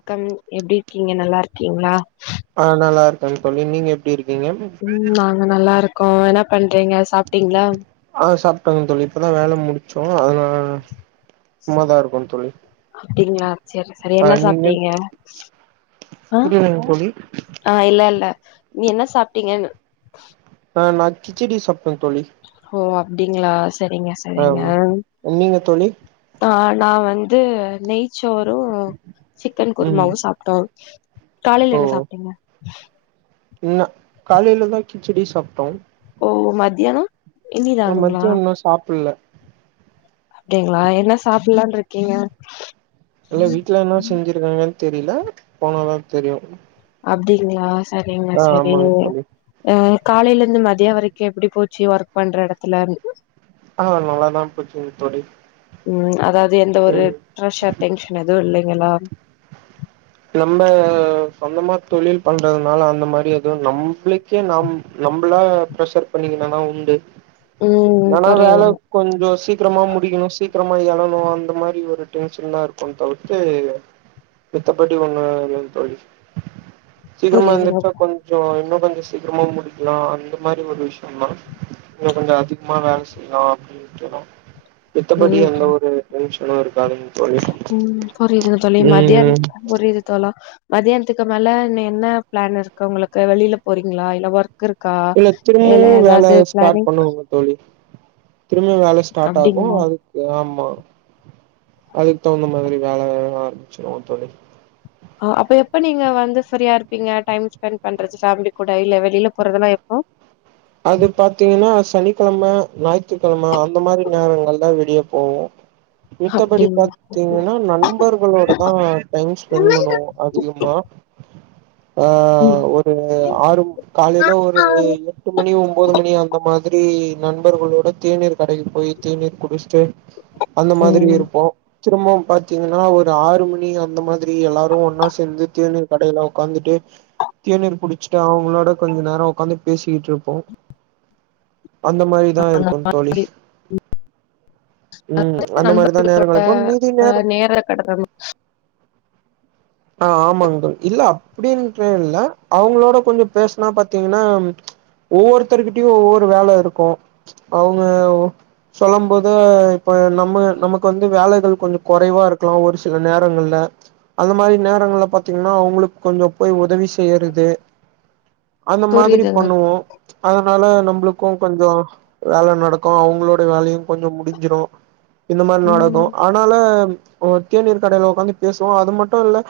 க்கம் எப்டி இருக்கீங்க நல்லா இருக்கீங்களா ஆ நல்லா இருக்கேங்க தோழி நீங்க எப்டி இருக்கீங்க ம் நாங்க நல்லா இருக்கோ என்ன பண்றீங்க சாப்ட்டீங்களா ஆ சாப்ட்டோங்க தோழி இப்பதா வேல முடிச்சோ அதனால சும்மாதா இருக்கோ தோழி அப்டீங்களா சேரி சேரி ஆ என்ன நீங்க சாப்ட்டீங்க அ புரியலங்க தோழி ஆ இல்ல இல்ல நீ என்ன சாப்ட்டீங்கன்னு ஆ நா கிச்சிடி சாப்டே தோழி ஓ அப்டீங்களா செரிங்க ஆ செரிங்க நீங்க தோழி ஆ நா வந்து நெயச்சோரோ சிக்கன் ம் குருமாவு சாப் ட்டோ காலைல என்ன சாப்ட்டீங்க இன்னா காலைலதா கிச்சடி சாப்ட்டோ ஓ மத்தியானோ ஓ இனிதானுங்களா மத்தியு இன்னு சாப்புட்ல அப்டீங்களா என்ன சாப்புட்லானு இருக்கீங்க இல்ல வீட்ல என்னா செஞ்சிருக்காங்கன்னு தெரியுல போனதா தெரியு அப்டீங்களா செரிங்க ஆ ஆமாங்க செரிங்க தோழி அ காலைல இருந்து மதியம் வரைக்கு எப்டி போச்சு ஒர்க் பண்ற எடத்துல ஆ நல்லாாதா போச்சுங்க தோழி ம் அதாவது எந்த ஒரு ம் ப்ரெஷர் டென்ஷன் எதுவு இல்லீங்களா நம்ப சொந்தமா தொழில் பண்றதுனால அந்த மாரி எதுவும் நம்புளி க்கே நாம் நம்புளா பிரஷர் பண்ணிக்கனா உண்டு ம் நானா வேல புரியுதுங்க கொஞ்சோ சீக்கிரமா முடிக்கணோ சீக்கிரமா எழணோ அந்த மாரி ஒரு டென்ஷன்தா இருக்கோ தவிர்த்து மத்தபடி ஒண்ணோ இல்லைங்க தோழி சீக்கிரமா புரியுதுங்க எந்துருச்சா கொஞ் சோ இன்னு கொஞ்சோ சீக்கிரமா முடிக்கலா அந்த மாரி ஒரு விஷ்யோந்தா இன்னு கொஞ்சோ அதிகமா வேல செய்யலா அப்டீன்ட்டுதா மித்தபடி ம் எந்த ஒரு டென்ஷனு இருக்காதுங்க ம் புரியுதுங்க தோழி மதியானோ புரியுது தோழா மதியானத்துக்கு மேல இன்னோ என்ன பிளான் இருக்கு உங்குளுக்கு வெளில போறீங்களா இல்ல ஒர்க் இருக்கா இல்ல இல்ல திரும்பவு வேல ஏதாவது ஸ்டார்ட் பிளானிங் பண்ணுவுங்க தோழி திரும்பவு வேல ஸ்டார்ட் ஆகோ அப்டிங்களா அதுக் ஏ ஆமா அதுக்கு தகுந்த மாரி வேல வேலலா ஆரம்பிச்சுருவோ தோழி அப்ப எப்ப நீங்க வந்து ஃப்ரீயா இருப்பீங்க டைம் ஸ்பெண்ட் பண்றது ஃபேமிலி கூட இல்ல வெளில போறதுல்லா எப்போ அது பாத்தீங்கன்னா சனிக்கெழம ஞாயித்துக்கெழம அந்த மாரி நேரங்கள்ல விடிய போவோ மித்தபடி அப்டிங்களா பாத்தீங்கன்னா நன் நண்பர்களோடதா டைம் ஸ்பெண்ட் பண்ணுவோ அதிகமா ஆ ம் ஒரு ஆறு ம் காலையில ஒரு எ ட்டு மணி ஒம்போது மணி அந்த மாரி நண்பர்களோட தேநீர் கடைக போய் தேநீர் குடிச்சுட்டு அந்த மாதிரி இருப்போ திரும்பவு பாத்தீங்கன்னா ஒரு ஆறு மணி அந்த மாரி எல்லாரு ஒன்னா சேந்து தேநீர் கடையில ஒக்காந்துட்டு தேநீர் குடிச்சிட்டு அவுங்களோட கொஞ்ச நேரோ ஒக்காந்து பேசிக்கிட்டு இருப் போ அந்த மாரிதா இருக்கோ தோழி ம் அந்த நண்பர் மாரிதா நேரோ கழிப்போம் மீதி அ நேரம் நேர கடத்த ஆ ஆமாங்க இல்ல அப்டீன்ற இல்ல அவங்களோட கொஞ்சோ பேசனா பாத்தீங்கன்னா ஒவ்வோருத்தருர்கிட்டயு ஒவ்வோரு வேல இருக்கோ அவுங்க சொல்லும் போது இப்ப நம்ம நமக்கு வந்து வேலைகள் கொஞ்சோ கொறைவா இருக்கலா ஒரு சில நேரங்கள்ல அந்த மாரி நேரங்கள்ல பாத்தீங்கன்னா அவுங்களுக்கு கொஞ்சோ போய் உதவி செய்யுறது அந்த மாதிரி புரியுதுங்க பண்ணுவோ அதனால நம்மளுக்கு கொஞ்சோ வேல நடக்கு அவுங்களோட வேலயு கொஞ்சோ முடிஞ்சிடு இந்த மாரி நடக்கு ம் அதனால ஒரு தேநீர் கடையில ஒட்காந்து பேசுவோ அது மட்டு இல்ல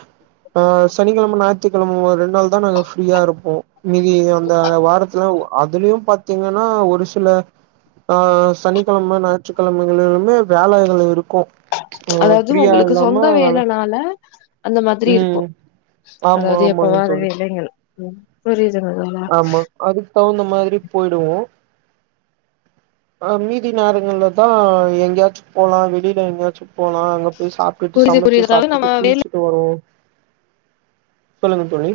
ஆ சனிக்கெழம ஞாயித்துக்கெழம ரெண்டு நாள்தா நாங்க ஃப்ரீயா இருப்போ மீதி அந்த வாரத்துலா அதுலயு பாத்தீங்கன்னா ஒரு சில ஆ சனிக்கெழம ஞாயிற்றுக்கெழமைகளிலுமே வேலைகளிருக்கு ஆ ஃப்ரீயா இல்லாம வேல ஆல அந்த மாதிரி இருக்கு ம் ஆமா அதாது ஆமாங்க எப்பவாது தோழி இலைங்கள் ம் புரியுதுங்களா ஆமா அதுக்கு தகுந்த மாரி போயிடுவோ ஆ மீதி நேரங்கள்லதா எங்கியாச்சு போலா வெளியில எங்கியாச்சு போலா அங்க போய் சாப் ட்டு புரியுது புரியுது சமைச்சு அதாவது நம்ம சாப்ட்டுட்டு வேலை குளிச்சிட்டு வருவோ சொல்லுங்க தோழி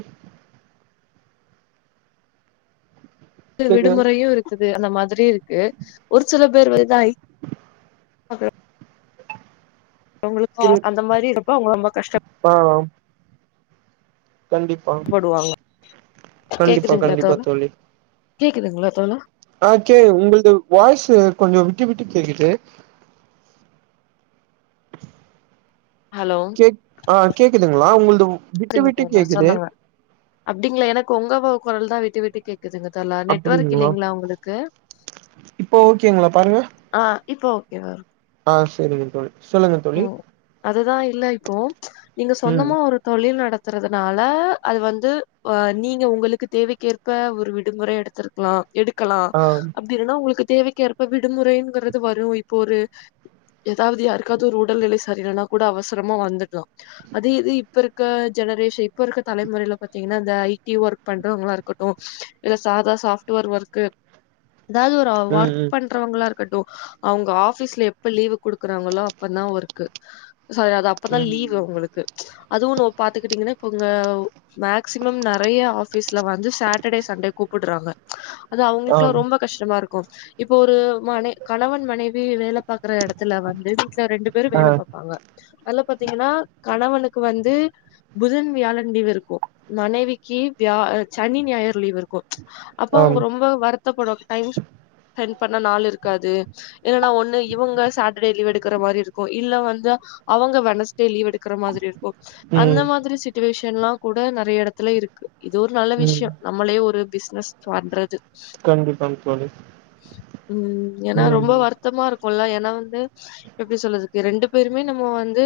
கேக்குதா விடுமுறையு இருக்குது அந்த மாதிரி இருக்கு ஒரு சில பேர் வ இதாய் அவுங்களுக்கு புரியுது அந்த மாரி இருப்ப அவுங்க ரொம்போ கஷ்ட ஆ கண்டிப்பா கஷ்டப்படுவாங்க கண்டிப்பா கேக்குதுங்களா கண்டிப்பா தோழா தோழி கேக்குதுங்களா தோழா ஆ கேக் உங்கள்து வாய்ஸு கொஞ்சோ விட்டு விட்டு கேக்குது ஹலோ கேக் ஆ கேக்குதுங்களா உங்கள்து வு விட்டு கேக்குதுங்க விட்டு தோழா கேக்குது சொல்லுங்க அப்டிங்களா எனக்கு ஒங்க போ கொரல்தா விட்டு கேக் குதுங்க தோழா நெட்வொர்க் அப்டிங்களா இல்லைங்களா ஒங்களுக்கு இப்போ ஓகேங்களா பாருங்க ஆ இப்போ ஓகேவா இருக்கு ஆ செரிங்க தோழி சொல்லுங்க தோழி ம் அதுதா இல்ல இப்போ நீங்க ம் சொந்தமா ஒரு தொழில் நடத்துறதுனால அது வந்து வ நீங்க உங்களுக்கு தேவைக்கேற் இப்ப ஒரு விடுமுறை எடுத்திருக்கலா எடுக்கலா ஆ அப் டில்லனா உங்களுக்கு தேவைக்கேற்ப விடுமுறைங்கிறது வரு இப்போ ஒரு ஏதாவுது யாரு க்காது ஒரு உடல்நிலை சரியில்லனா கூட அவசரமா வந்துக்கலா அது இது இப்ப இருக்க ஜெனரேஷ இப்ப இருக்க தலைமுறையில பாத்தீங்கன்னா இந்த ஐடி ஒர்க் பண்றவங்களா இருக்கட்டு இல்ல சாதா சாப்ட்வரு ஒர்க்கு ஏதாது ஒரு ம் ஒர்க் ம் பண்றவங்களா இருக்கட்டு அவங்க ஆபீஸ்ல எப்ப லீவு குடுக்குறாங்களோ அப்பனா ஒர்க்கு சாரி அது அப்பதா ம் லீவு அவுங்களுக்கு அதுவு லோ பாத்துக்கிட்டீங்கன்னா இப்ப இங்க மேக்சிமம் நெறயா ஆ ஃபீஸ்ல வந்து சேட்டர்டே சண்டே கூப்புடுறாங்க அது அவுங்களுக்குல்லா ஆம் ரொம்ப கஷ்டமா இருக்கு இப்போ ஒரு மனை கணவன் மனைவி வேல பாக்குற எடத்துல வந்து வீட்ல ரெண்டு பேரு ஆ வேல பாப்பாங்க அதுல்ல பாத்தீங்கன்னா கணவனுக்கு வந்து புதன் வியாழன் லீவு இருக்கு மனைவிக்கி வியா ஆ சனி ஞாயிற் லீவு இருக் கு அப்போ ஆம் அவுங்க ரொம்ப வருத் தபடுற டைம் ஸ்பெண்ட் பண்ண நாள் இருக்காது ஏன்னா ஒன்னு இவங்க சாட்டர்டே லீவு எடு க்கற மாரி இருக்கு இல்ல வந்து அவங்க வனஸ்டே லீவ் எடுக்கற மாதிரி இருக்கு அந்த ம் மாதிரி சி ட்சிவேஷன்லா கூட நெறய எடத்துல இருக்கு இது ஒரு நல்ல ம் விஷியோ நம்மளே ஒரு பிஸ்னஸ் பண்றது கண்டிப்பாங்க தோழி உம் ஏன்னா ம் ரொம்ப வருத்தமா இருக்குல்ல ஏனா வந்து எப்டி சொல்றக்கு ரெண்டு பேருமே நம்மோ வந்து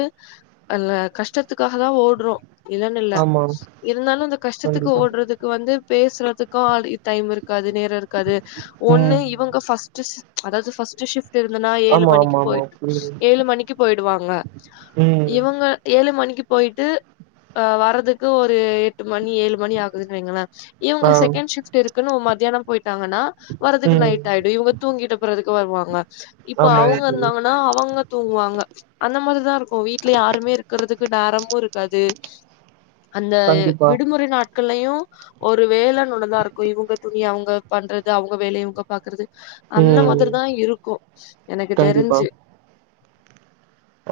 அல கஷ்டத்துக்காகதா ஓடுறோ இல்லன்னு இல்ல ஆமா இருந்தாலு அந்த கஷ்டத்துக்கு கண்டிப்பா ஓடுறது வந்து பேசுறதுக்கு ஆள் டைம் இருக்காது நேரோ இருக்காது ஒண்ணு ம் இவுங்க ஃபர்ஸ்ட் அதாவது ஃபர்ஸ்ட் ஷிப்ட் இருந்தா ஏழு ஆமா மணிக்கு ஆமா ஆமா போயி புரியுது ஏழு மணிக்கு போயிடுவாங்க ம் இவுங்க ஏழு மணிக்கு போயிட்டு அ வர்றதுக்கு ஒரு எட்டு மணி ஏழு மணி ஆகுதுன்னு வைங்ள இவுங்க ஆ செகண்ட் ஷிஃப்ட் இருக்குன்னு மத்தியானம் போயிட்டாங்கனா வரதுக்கு ம் நைட் ஆயிடு இவுங்க தூங்கட்டு போறதுக்கு வருவாங்க இப்ப ஆமாங்க அவுங்க தோழி இருந்தாங்க அவுங்க தூங்குவாங்க அந்த மார்தா இருக்கு வீட்ல யாருமே இருக்கிறது க் நேரமு இருக்காது அந்த கண்டிப்பா விடுமுறை நாட் க்கள்ளையு ஒரு வேலனு ஒன்னுதா இருக்கு இவுங்க துணி அவுங்க பண்றது அவுங்க வேலய இவங்க பாக்கறது அந்த ம் மாதிரி தா இருக்கு எனக்கு தெரிஞ்சு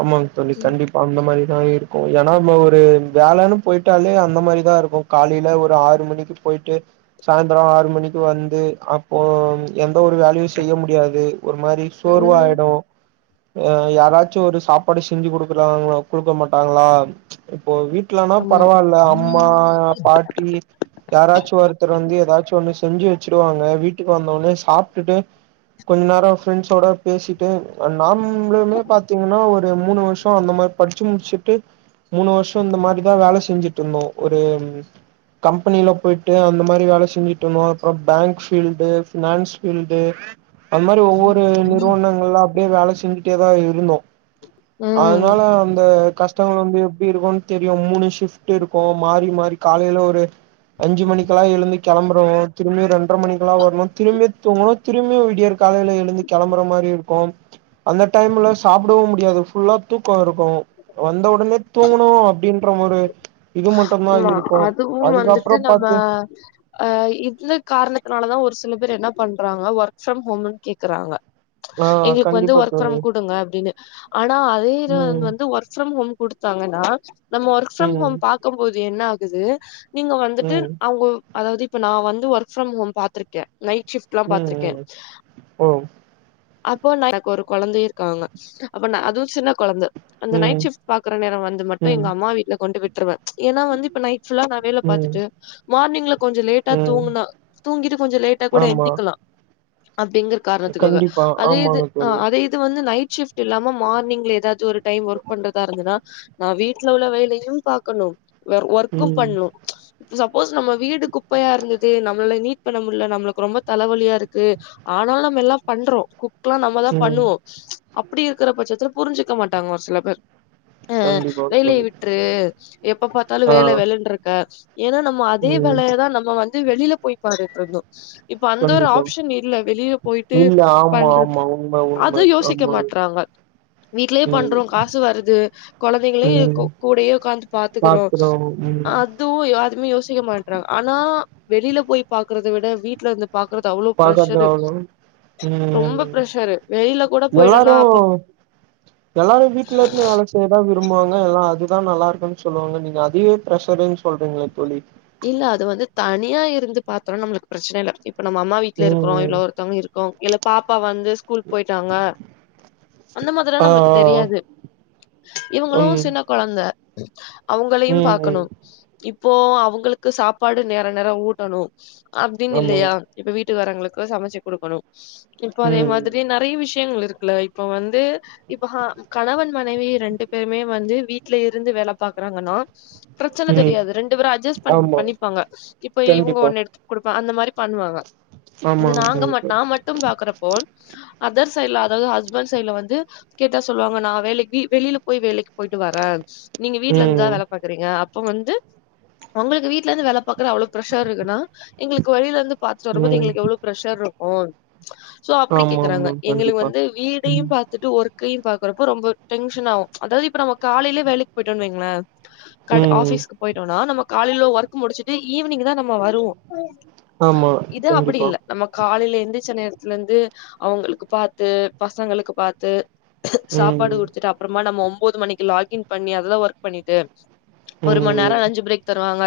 ஆமாங் தோழி ம். கண்டிப்பா அந்த மாரிதா இருக் ஏனா நம்ம ஒரு வேலன்னு போயிட்டாலே அந்த மாரிதா இருக்கு காலைல ஒரு ஆறு மணிக்கு போயிட்டு சாய்ந்ரோ ஆறு மணிக்கு வந்து அப்போ எந்த ஒரு வேலயு செய்ய முடியாது ஒரு மாரி ம். சோர்வாயிடு யாராச் சாப்பாடு செஞ்சு குடுக்கறாங்களா குடுக்க மாட்டாங்களா இப்போ வீட்லனா ஆமா. பரவால்ல அம்மா பாட்டி யாராச்சு ஒருத்தர் வந்து ஏதாச்சு ஒண்ணு செஞ்சு வெச்சிருவாங்க வீட்டுக்கு வந்தவுடனே சாப்டுட்டு கொஞ் நேரோ ஃரெண்ட்ஸோட பேசிட்டு நாமளுமே பா த்தீங்னா ஒரு மூணு வருஷோ அந்த மாரி படிச்சு முடிச்சுட்டு மூணு வருஷோ இந்த மாரிதா வேல செஞ்சுட்ருந்தோ ஒரு கம்பெனில போயிட்டு அந்த மாரி வேல செஞ்சுட்டு இந்தோ அப்றோ பேங்க் பீல்டு பினான்ஸ் ஃபீல்டு அதுமாரி ஒவ்வொரு நிறுவனங்கள்ல அப்டியே வேல செஞ்சுட்டே தா இருந்தோ ம். அதனால வந் து கஷ்டங்கள் வந்து எப்டி இருக்குனு தெரியு மூணு ஷிப்ட்டு இருக்கு மாறி மாறி காலைல ஒரு அஞ்சு மணிக்கெல்லா எழுந்து கெளம்றோ திரும்பி ரெண்ரை மணிக்கெல்லா வரணு திரும்பி தூங்ணு திரும்பி விடியர் காலைல எழுந்து கெளம்புற மாரி இருக்கு அந்த டைம்ல சாப்பிடவு முடியாது ஃபுல்லா தூக்கோ இருக்கு வந்த உடனே தூங்ணு அப்டின் ற ஒரு இது மட்டுதா இருக்கு அதுக்கப்றோ பாத்தீங் ஆ அ இந்த காரணத்தினால தா ஒரு சில பேர் என்ன பண்றாங்க ஒர்க் ஃப்ரம் ஹோம்ன்னு கேக்கறாங்க ஆ எங்ளுக்கு வந்து கண்டிப்பா ஒர்க் ஃப்ரம் தோழி குடுங்க அப்டின்னு ஆனா அதேதா ம் வந்து ஒர்க் ஃப்ரம் ஹோம் குடுத்தாங்கனா நம்ம ஒர்க் ஃப்ரம் ஹோம் ம் பாக்கும்போது என்ன ஆகுது நீங்க வந்துட்டு ம் அவுங்க அதாவ்து இப்ப நா வந்து ஒர்க் ஃப்ரம் ஹோம் பாத்துருக்கே நைட் ஷிஃப்ட்லா ம் பாத்திருக்கே ம் ஓ எனக்கு ஒரு கொழந்தையு இருக்காங்க அப்ப நா அதுவு சின்னக் கொழந்த அந்த ம் நைட் ஷிப்ட் பாக்கற நேரோ வந்து மட்டு ம் எங்கம்மா வீட்ல கொண்டு விட்ருவே ஏனா வந்து இப்ப நைட் ஃபுள்ளா வேலை ம் பாத்துட்டு மார்னிங்ல கொஞ்சம் லேட்டா ம் தூங்கனா தூங்கிட்டு கொஞ்ச லேட்டா கூட ஆமா எந்திக்கலா அப்டிங்கற காரணத்துக்காக கண்டிப்பா அதே இது ஆமாங்க அ தோழி அதே இது இது வந்து நைட் ஷிஃப்ட் இல்லாம மார்னிங்ல ஏதாவ்து ஒரு டைம் ஒர்க் பண்றதா இருந்தனா நா வீட்ல உள்ள வேலையு பாக்கணு வெ ஒர்க்கு ம் பண்ணூ சப்போஸ் நம்ம வீடு குப்பையா இருந்தது நம்ளாள நீட் பண்ண முடில நம்ளுக்கு ரொம்ப தலைவலியா இருக்கு ஆனாலு நம்பெல்லா பண்றோ குக்லா நம்மதா ம் பண்ணுவோ அப்டி இருக்கற பட்சத்துல புரிஞ்சுக்க மாட்டாங்க ஒரு சில பேர் அ கண்டிப்பா வேலைய தோழி விட்ரு எப்ப பாத்தாலு ஆ வேல வேலனு இருக்கா ஏன்னா நம் ம அதே ம் வேலைய தா நம்ம வந்து வெளில போய் பாத்துட்டுருந்தோ இப்ப அந்த ஒரு கண்டிப்பா ஆப்ஷன் இல்ல வெளிய போயி பே இல்ல ஆமா பண்றது ஆமா உண்ம அது உண்ம யோசிக்க ஆமாங்க மாட்றாங்க வீட்லே ம் பண்றோ காசு வருது கொழந்தைங்களையு ம் கூடயே உக்காந்து பாத்துக்கறோ பாக்குறோ ம் அ அதுவு யாருமே யோசிக்க மாட்றாங்க ஆனா வெளில போய் பாக்கறத விட வீட்ல இந்து பாக்குறது அவ்ளோ பாக்காத ப்ரெஷரு அவ்ளோ ரொம்ப ம் பிரஷரு வெளியில கூட போயிடோனா எல்லாரு அப்ப எல்லாரு வீட்ல இருந்தே வேல கேதா விரும்புவாங்க எல்லா அதுதா நல்லா இருக்குன்னு சொல்லுவாங்க நீங்க அதுவே பிரஷருன்னு சொல்றீங்களே தோழி இல்ல அது வந்து தனியா இருந்து பாத்தோனா நம்மளுக்கு பிரச்சன இல்ல இப்ப நம்ம அம்மா வீட்ல ம் இருக்றோ ம் இவ்ளோ ஒருத்தவங்க இரு கோ இல்ல பாப்பா வந்து ஸ்கூல் போய்ட்டாங்க அந்த மாதிரில்லா ஆ நம்மளுக்கு தெரியாது ஆ இவங்களு ம் சின்ன கொழந்த அவங்களையு ம் பாக்கணு ம் இப்போ அவங் களுக்கு சாப்பாடு நேர நேர ஊட்டணு அப்டின்னு ஆமா இல்லையா இப்ப வீட்டுக்காரங்களுக்கு சமைச்சு குடுக்கணு இப்போ அதே ம் மா ரி நெறைய விஷயங்கள் இருக்குல இப்ப வந்து இப்ப ஹ கணவன் மனைவி ரெண்டு பேருமே வந்து வீட்ல இருந்து வேல பாக்குறாங்கன்னா பிரச்சன ம் தெரியாது ரெண்டு பேரு அட்ஜஸ்ட் பண் ஆமா பண்ணிப்பாங்க இப்ப இவங்க கண்டிப்பா ஒன்னு எடுத்து குடுப்பாங்க அந்த மாரி பண்ணுவாங்க ஆமா இது ஆமா நாங்க ம இப்ப நா மட்டு பாக்குறப்போ அதர் சைட்ல அதாவது ஹஸ்பண்ட் சைட்ல வந்து கேட்டா சொல்லுவாங்க நா வேலைக்கு வெளியில போய் வேலைக்கு போயிட்டு வர நீங்க வீட்ல ம் இருந்துதா வேல பாக்குறீங்க அப்ப வந்து உங்களுக்கு வீட்ல இருந்து வேல பாக்குறது அவ்ளோ பிரஷர் இருக்குன்னா எங்களுக்கு வழியில இருந்து பாத்துட்டு வரும்போது ம் எங்களுக்கு எவ்ளோ பிரஷர் இருக்கு சோ அப்டி ஆமா கேக்குறாங்க ஆமா எங்களுக்கு கண்டிப்பா வந்து வீடையு ப த்துட்டு ஒர்க்கியு பாக்குறப்போ ரொம்ப டென்ஷன் ஆவு அதாவது இப்ப நம்ம காலையிலயே வேலைக்கு போயிட்டோ வைங்களா க ம் ஆஃபிஸ்க்கு போயிட்டோனா நம்ம காலைல ஒர்க் முடிச்சுட்டு ஈவினிங் தா நம்ம வருவோ ஆமா இது அப்டி கண்டிப்பா இல்ல நம்ம காலைல இருந்து சின் நேரத்துல இருந்து அவங்களுக்கு பாத்து பசங்களுக்கு பாத்து சாப்பாடு ம் குடுத்துட்டு அப்புறமா நம்ம ஒம்போது மணிக்கு லாக்இன் பண்ணி அதுல்லா ஒர்க் பண்ணிட்டு ஒரு மண் நேரோ ம் அஞ்சு பிரேக் தருவாங்க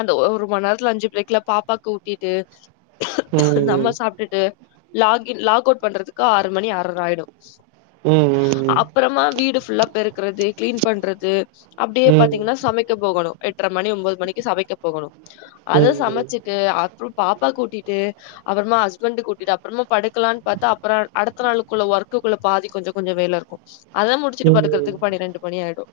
அந்த ஒரு மணி நேரத்துல அஞ்சு பிரேக்ல பாப்பாக் கூட்டிட்டு ம் நம்ம சாப்டுட்டு ல லாக் இன் லாக் அவுட் பண்றதுக்கு ஆறு மணி ஆற்ர ஆய்ரு ம் அப்றமா வீடு ஃபுல்லா பெருக்கறது கிளீன் பண்றது அப்டியே ம் ம் ம் பாத்தீங்கன்னா சமைக் க போகணு எட்ர மணி ஒம்போது மணிக்கு சமைக்க போகணு அத சமைச்சுட் அப்புற பாப்பாக்கு கூட்டிட்டு அப்பறமா ஹஸ்பண்ட் கூட்டிட்டு அப்பறமா படுக்கலான்னு பாத்த அப்றோ அடுத்த நாளுக்குள்ள ஒர்க்குள்ள பாதி கொஞ்ச கொஞ்ச வேல இருக்கு அத முடிச்சுட்டு படுக்கறதுக்கு பனிரெண்டு மணி ஆய்டு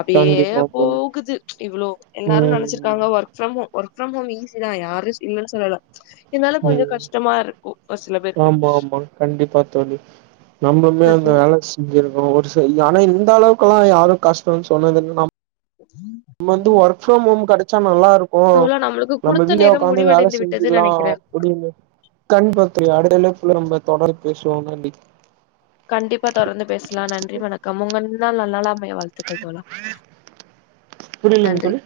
அப்டியே கண்டிப்பா தோழி போகுது இவ்ளோ எல்லாரு ம் நெனச்சிருக்காங்க work from home work from home easy தா யாரு இல்லன்னு சொல்லல இதனால கொஞ்சோ ம் கஷ்டமா இருக்கு ஒரு சில பேருக்கு ஆமா ஆமா கண்டிப்பா தோழி நம்மமே தட்டு அந்த வேல ஒரு சரி ஆனா இந்த அளவுக்குெல்லாம் யாரும் கஷ்டம்ன்னனு சொன்னது இல்லனா உம் நம் வந்து ஒர்க் ஃப்ரம் ஹோம் கடச்சா நல்லா இருக் ஓ தோழா நம்மளுக்கு நம்ம குடுத்த வீடே நேரம் உக்காந்து வேல முடிவடைந்து விட்டது செஞ்சிக்கலாம் நெனைக்கிறேன் அப்படின்னு கண் பத்திரி அடு அளக்குள்ள நம்ம தொடர் பேசுவாங்கண்டி கண்டிப்பா தொடர்ந்து பேசலாம் நன்றி வணக்கம் உங்கன்னள் நா நலம் பய வாழ்த்துக்கள் தோலா புரியலங்க நன்றி தோழி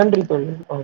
நன்றி தோழி ஆ